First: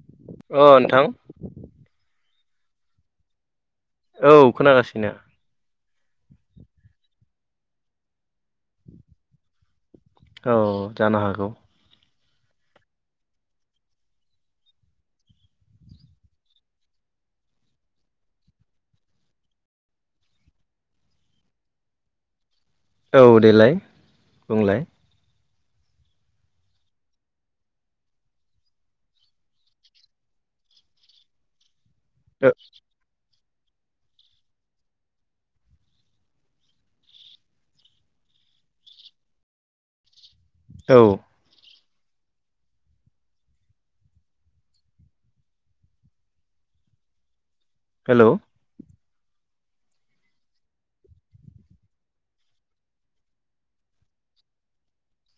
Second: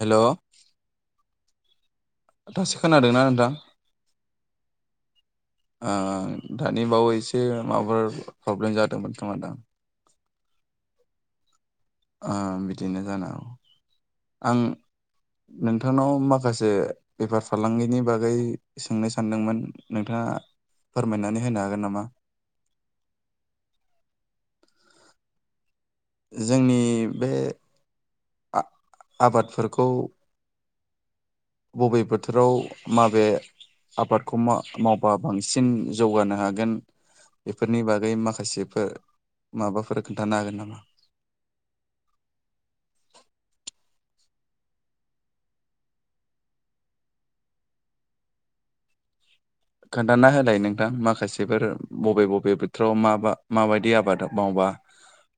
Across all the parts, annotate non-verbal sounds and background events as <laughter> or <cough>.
हेल' अ नोंथां दासो खोनादोना नोंथां औ खोनागासिनो ओ दानि बावै एसे माबाफोर प्रब्लेम जादोंमोन खोमादां औ जानो हागौ ओ बिदिनो जानो हागौ आं नोंथांनाव माखासे बेफार फालांगिनि बागै सोंनो सानदोंमोन नोंथाङा फोरमायनानै होनो हागोन नामा औ देलाय बुंलाय जोंनि बे आ आबादफोरखौ बबे बो बोथोराव माबे आबादखौ मा मावबा बांसिन जौगानो हागोन बेफोरनि बागै माखासेफोर माबाफोर खोन्थानो हागोन नामा औ लांदां हेल' खोन्थाना होलाय नोंथां माखासेफोर बबे बबे बोथोराव माबा माबायदि आबाद मावबा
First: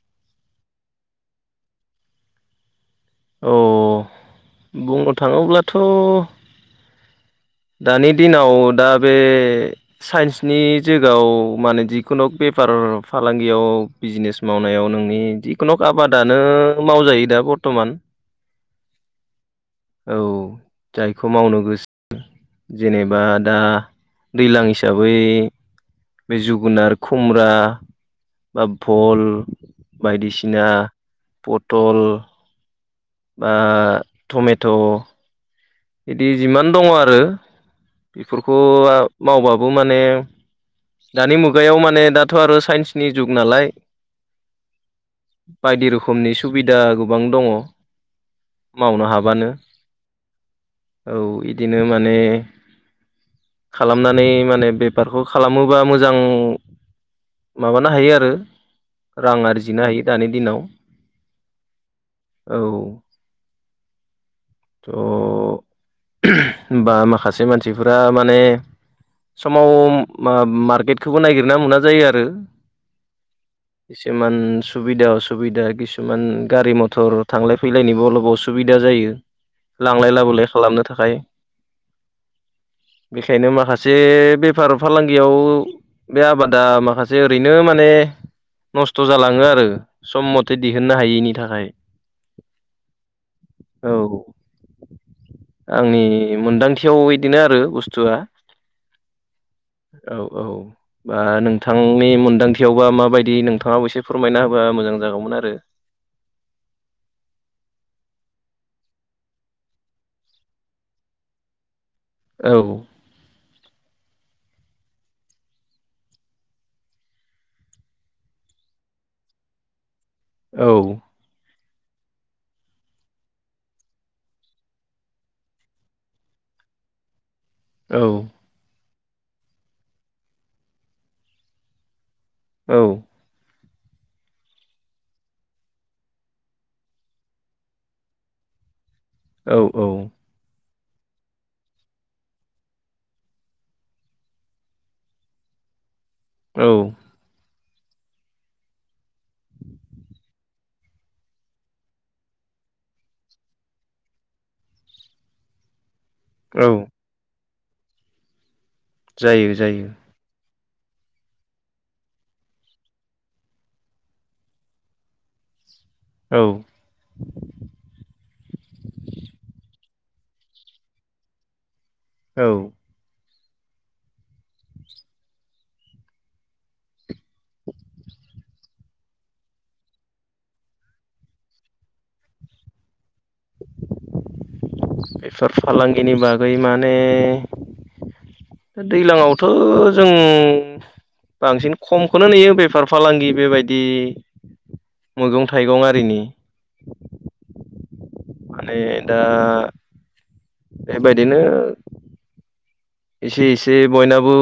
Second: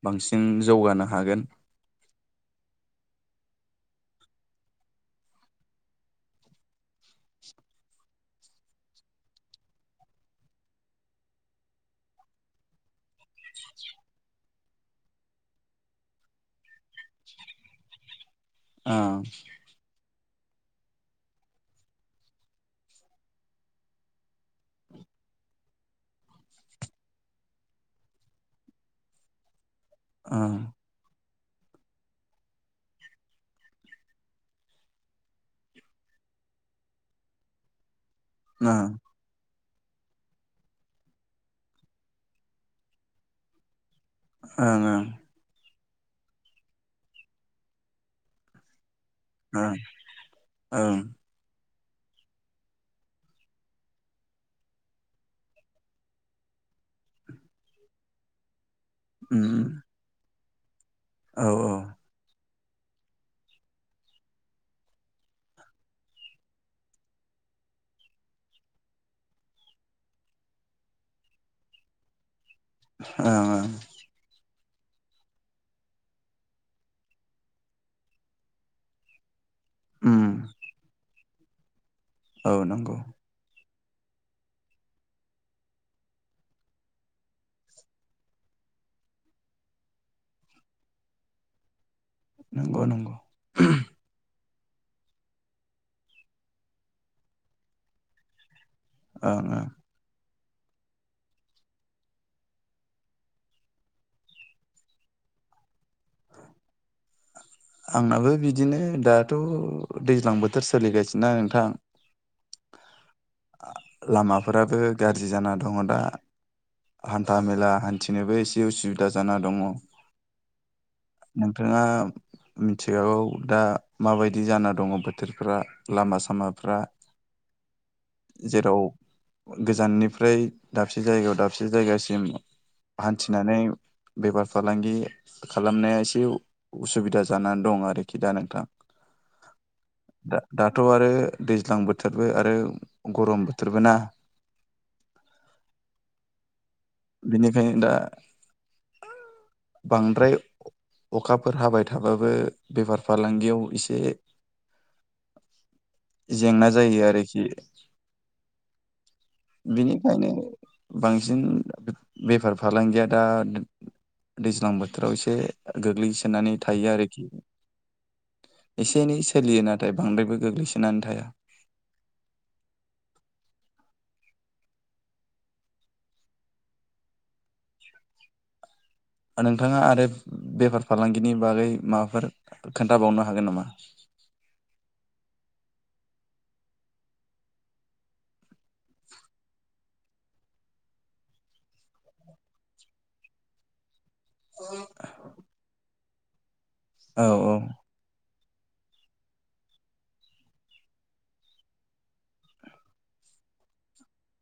बांसिन जौगानो हागोन औ बुंनो थाङोब्लाथ' दानि दिनाव दा बे साइन्सनि जुगाव माने जिखुनु बेफार फालांगियाव बिजनेस मावनायाव नोंनि जिखुनु आबादानो मावजायो दा बरथ'मान ओ औ जायखौ मावनो गोसो जेनेबा दा दैज्लां हिसाबै बे जुगुनार खुमरा बा भल ओं बायदिसिना पतल बा टमेट' बिदि जिमान दङ आरो बेफोरखौ ओं ओ मावबाबो माने दानि मुगायाव माने दाथ' आरो साइन्सनि जुग नालाय ओंं ओं बायदि रोखोमनि सुबिदा गोबां दङ मावनो हाबानो ओं ओं ओं औ बिदिनो माने खालामनानै माने बेफारखौ खालामोबा मोजां माबानो हायो आरो उम रां आरजिनो हायो दानि दिनाव औ औ औ <inaudible> बा माखासे मानसिफोरा माने समाव मो मार्केटखौबो नायगिरना मोना जायो आरो औ औ। खिसुमान सुबिदा असुबिदा किसुमान गारि मथर थांलाय फैलायनिबो अलप असुबिदा जायो। लांलाय उम लाबोलाय खालामनो थाखाय औ नंगौ। बेखायनो माखासे बेफार फालांगियाव बे आबादा माखासे ओरैनो माने नस्थ' जालाङो आरो सम मथे दिहुननो हायैनि थाखाय। नंगौ नंगौ। औ। आंनि मोनदांथियाव बिदिनो आरो बुस्थुआ। ओ ओ। औ औ। ओ नोंथांनि मोनदांथियावबा माबायदि नोंथाङाबो एसे फोरमायना होबा मोजां जागौमोन आरो। औ। आंनाबो बिदिनो दाथ' दैज्लां बोथोर सोलिगासिनोना नोंथां। औ। लामाफोराबो गाज्रि जाना दङ दा। हान्था मेला हान्थिनोबो एसे उसुबिदा जाना दङ। औ। नोंथाङा मिथिखागौ दा माबायदि जाना दङ बोथोरफ्रा लामा सामाफ्रा। औ। जेराव गोजाननिफ्राय दाबसे जायगायाव दाबसे जायगासिम औ। हान्थिनानै बेफार फालांगि खालामनाया एसे उसुबिदा जानानै दं आरोखि दा नोंथाङा। औ औ। द दाथ' आरो दैज्लां बोथोरबो आरो गरम बोथोरबो ना। औ। बेनिखायनो दा बांद्राय अखाफोर हाबाय थाबाबो बेफार फालांगियाव एसे जेंना औ जायो आरोखि। जायो जायो। बेखायनो बांसिन बेफार फालांगिया दा दैज्लां बोथोराव एसे औ गोग्लैसोनानै थायो आरोखि। एसे एनै सोलियो नाथाय बांद्रायबो गोग्लैसोनानै थाया। औ। ओ नोंथाङा आरो बेफार फालांगिनि बागै माबाफोर खोन्थाबावनो हागोन नामा? बेफार फालांगिनि बागै माने दैज्लांआवथ' जों बांसिन खमखौनो नुयो बेफार फालांगि बेबायदि अ मैगं थाइगं आरिनि औ औ। माने दा बेबायदिनो एसे एसे बयनाबो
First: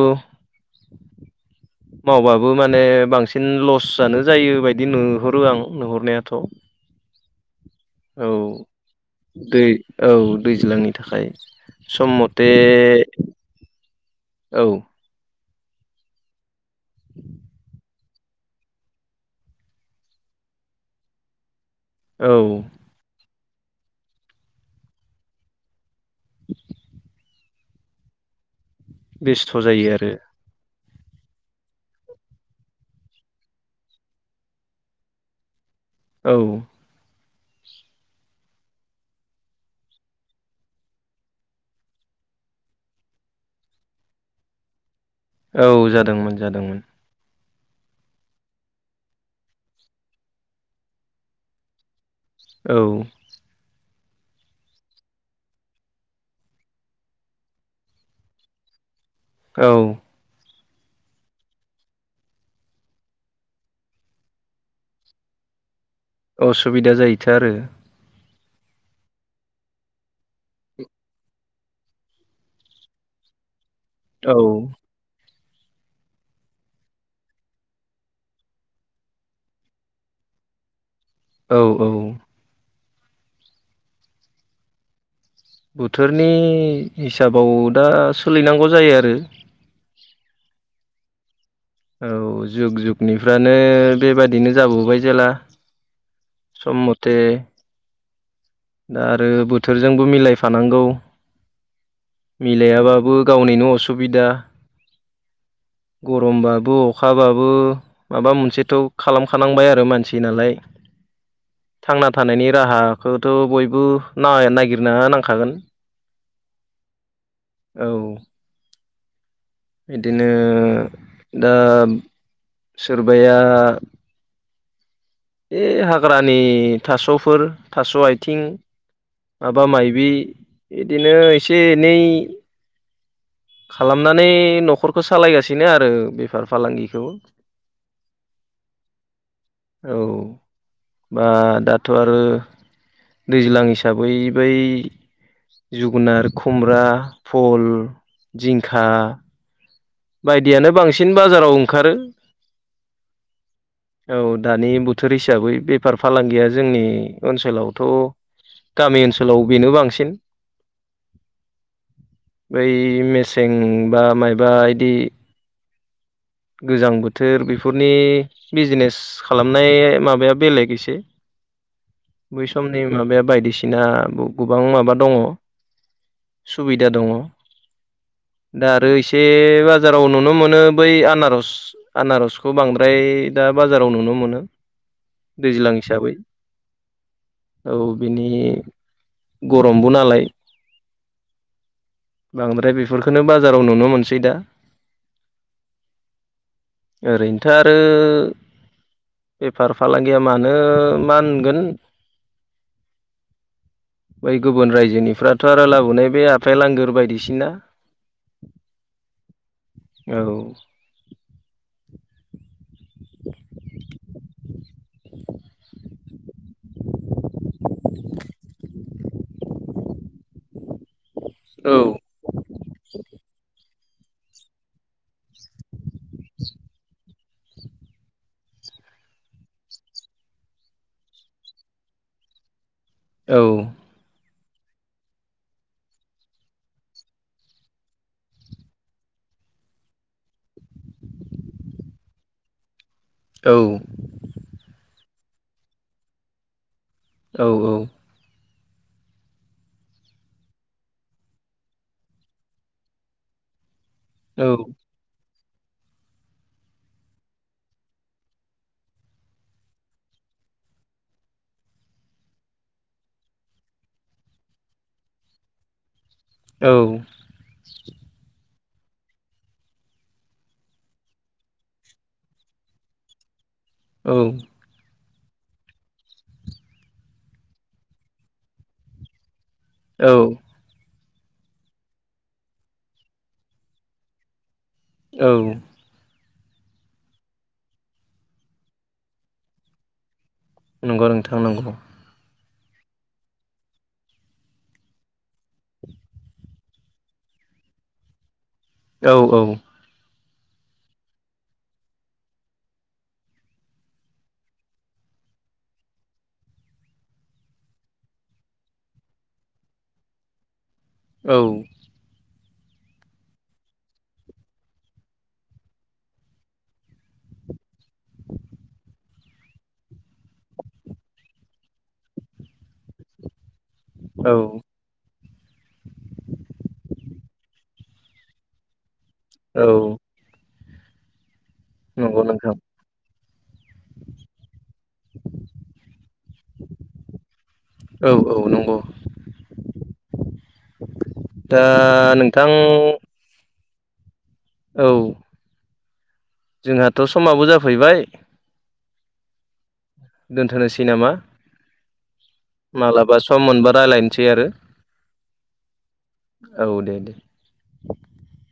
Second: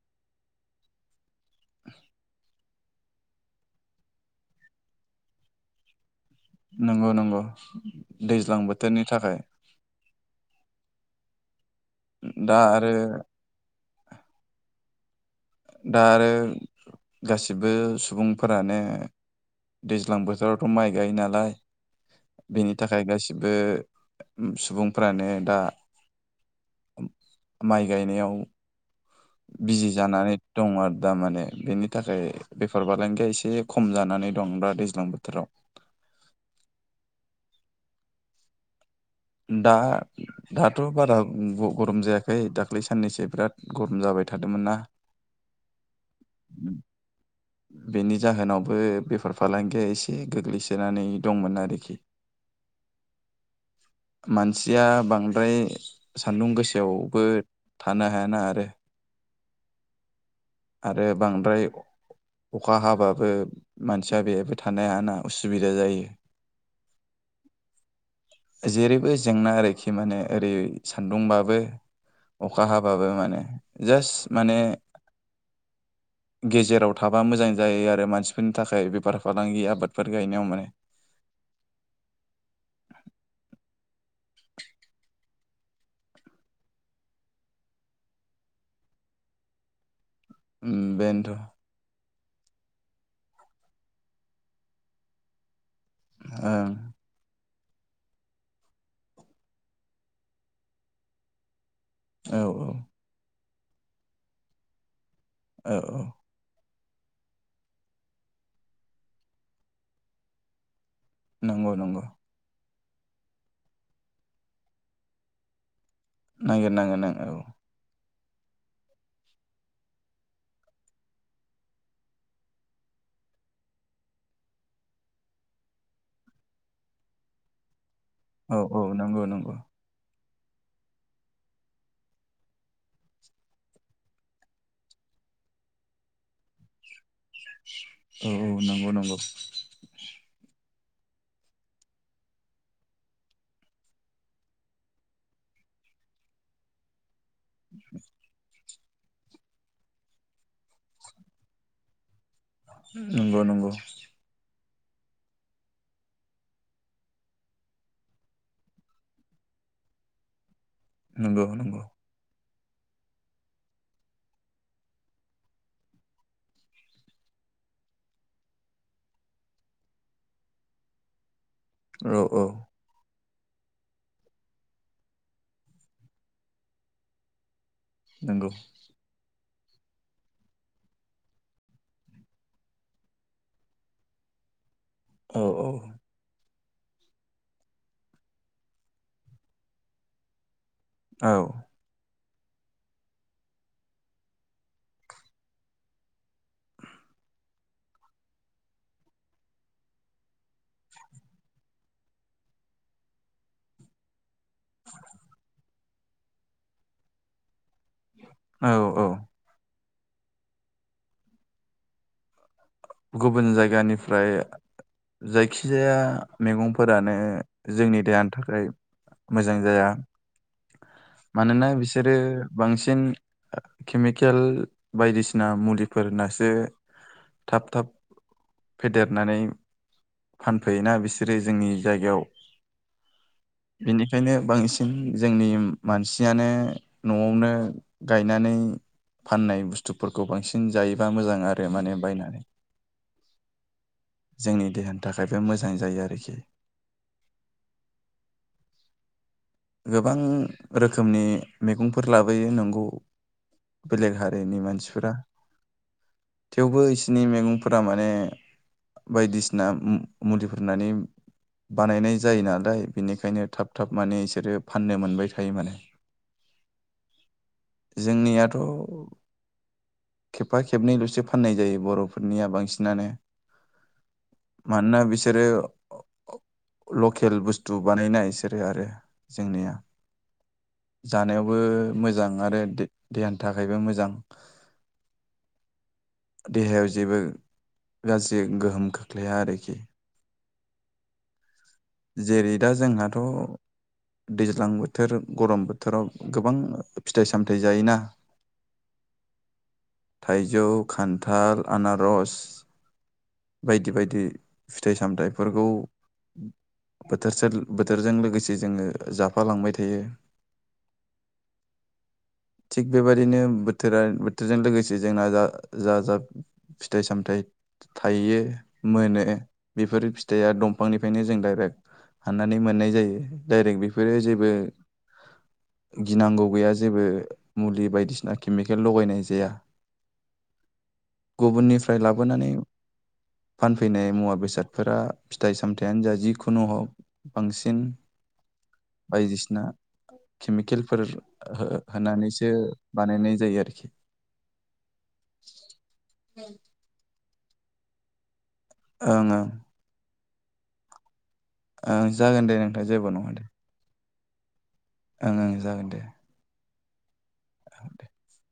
मावबाबो माने बांसिन लस जानो जायो बायदि नुहरो आं नुहरनायाथ नंगौ नंगौ दैज्लां बोथोरनि थाखाय दै औ दैज्लांनि थाखाय सम मथे दा आरो औ दा आरो गासिबो सुबुंफोरानो दैज्लां बोथोरावथ माइ गायो नालाय औ बेनि थाखाय गासिबो सुबुंफ्रानो दा माइ गायनायाव बेस्थ' बिजि जायो आरो जानानै दङ आरो दा माने बेनि थाखाय बेफर फालांगिया एसे खम जानानै दं दा दैज्लां बोथोराव औ दा दाथ बारा गरम जायाखै दाख्लै साननैसो बिराद गरम जाबाय थादोंमोन नना। औ जादोंमोन जादोंमोन बेनि जाहोनावबो बेफार फालांगिया एसे गोग्लैसोनानै दंमोन आरोखि औ मानसिया बांद्राय सान्दुं गोसायावबो थानोा हायाना आरो। औ आरो बांद्राय अखा हाबाबो मानसिया बेहायबो थानो हाना उसुबिदा जायो। असुबिदा जायोथो आरो जेरै बेबो जेंना आरोखि माने ओरै सान्दुंबाबो अखा हाबाबो माने औ जास्ट माने गेजेराव थाबा मोजां जायो आरो मानसिफोरनि थाखाय बेफार फालांगि आबादफोर गायनायाव माने औ औ बोथोरनि हिसाबाव दा सलिनांगौ जायो आरो। बेनोथ औ जुग जुगनिफ्रानो बेबादिनो जाबोबाय जेला ओं सम मते दा आरो बोथोरजोंबो मिलायफानांगौ औ मिलायाबाबो गावनिनो असुबिदा औ औ गरमबाबो अखाबाबो माबा मोनसेथ खालामखानांबाय आरो मानसि नालाय। नंगौ नंगौ थांना थानायनि राहाखौथ बयबो नागिरना नांखागोन नांगिर नांगोन औ औ बिदिनो दा सोरबाया बे हाग्रानि थासफोर थास आथिं औ औ नंगौ नंगौ माबा मायबि बिदिनो एसे एनै खालामनानै न‌खरखौ सालायगासिनो आरो बेफार फालांगिखौ औ औ नंगौ नंगौ औ बा दाथ आरो दैज्लां हिसाबै बै जोगोनार खुमब्रा फल जिंखा बायदियानो बांसिन बाजाराव ओंखारो नंगौ नंगौ औ दानि बोथोर हिसाबै बेफार फालांगिया जोंनि ओनसोलावथ गामि ओनसोलाव बेनो बांसिन नंगौ नंगौ बै मेसें बा मायबा इदि गोजां बोथोर बेफोरनि बिजिनेस खालामनाय माबाया बेलेग एसे औ औ बैसम नि माबाया बायदिसिना गोबां माबा दङ सुबिदा दङ नंगौ दा आरो एसे बाजाराव नुनो मोनो बै आनार रज आनारसखौ बांद्राय दा बाजाराव नुनो मोनो औ औ दैज्लां हिसाबै औ बिनि गरमबो नालाय औ बांद्राय बेफोरखौनो बाजाराव नुनो मोनसै दा ओरैनोथ' आरो बेफार फालांगिया मानो मा होनगोन बै गुबुन रायजोनिफ्राथ' आरो लाबोनाय बे आफेल आंगोर बायदिसिना औ औ औ गुबुन जायगानिफ्राय जायखिजाया मैगंफोरानो जोंनि देहानि थाखाय मोजां जाया मानोना औ बिसोरो बांसिन केमिकेल बायदिसिना मुलिफोर होनासो थाब थाब फेदेरनानै फानफैयोना बिसोरो जोंनि जायगायाव औ बेनिखायनो बांसिन जोंनि मानसियानो न'आवनो गायनानै फाननाय बुस्थुफोरखौ बांसिन जायोबा मोजां आरो माने बायनानै <inaudible> औ जोंनि देहानि थाखायबो मोजां जायो आरोखि औ औ गोबां रोखोमनि मैगंफोर लाबोयो नोंगौ बेलेग औ हारिनि मानसिफोरा थेवबो बिसोरनि मैगंफोरा माने बायदिसिना मुलिफोरनानै बानायनाय जायो नालाय बिनिखायनो थाब थाब माने रो फाननो मोनबाय थायोमोन औ जोंनियाथ' खेबफा खेबनैल'सो फाननाय जायो बर'फोरनिया बांसिनानो औ मानोना बिसोरो अ अ लकेल बुस्थु बानायाना बिसोरो आरो जेंनिया औ जानायावबो मोजां आरो दे-देहानि थाखायबो मोजां औ देहायाव जेबो गाज्रि गोहोम खोख्लैया आरोखि नंगौ नोंथां नंगौ जेरै दा जोंहाथ' दैज्लां बोथोर गरम बोथोराव गोबां फिथाइ सामथाइ जायोना औ औ थाइजौ, खान्थाल, आनारस बायदि बायदि फिथाइ सामथाइफोरखौ बोथोरसोल बोथोरजों लोगोसे जोङो जाफालांबाय थायो औ थिग बेबायदिनो बोथोरा बोथोरजों लोगोसे जोंना जा जा जा फिथाइ सामथाइ थायो मोनो बेफोर फिथाइआ दंफांनिफ्रायनो जों दडाइरेक्ट हाननानै मोननाय जायो डाइरेक बे फोरो जेबो गिनांगौ गैया जेबो मुलि बायदिसिना केमिकेल लगायनाय जाया औ गुबुननिफ्राय नंगौ लाबोनानै नोंथां फानफैनाय मुवा बेसादफोरा फिथाइ सामथाइयानो जा जिखुनु हग बांसिन औ औ नंगौ बायदिसिना केमिकेलफोर दा हो नोंथां होनानैसो बानायनाय जायो आरोखि। औ जोंहाथ' समाबो जाफैबाय ओं ओं दोनथ'नोसै नामा ओ जागोन दे नोंथां जेबो मालाबा नङा दे सम मोनबा रायज्लायनोसै आरो ओं ओं जागोन दे। औ दे दे <inaudible>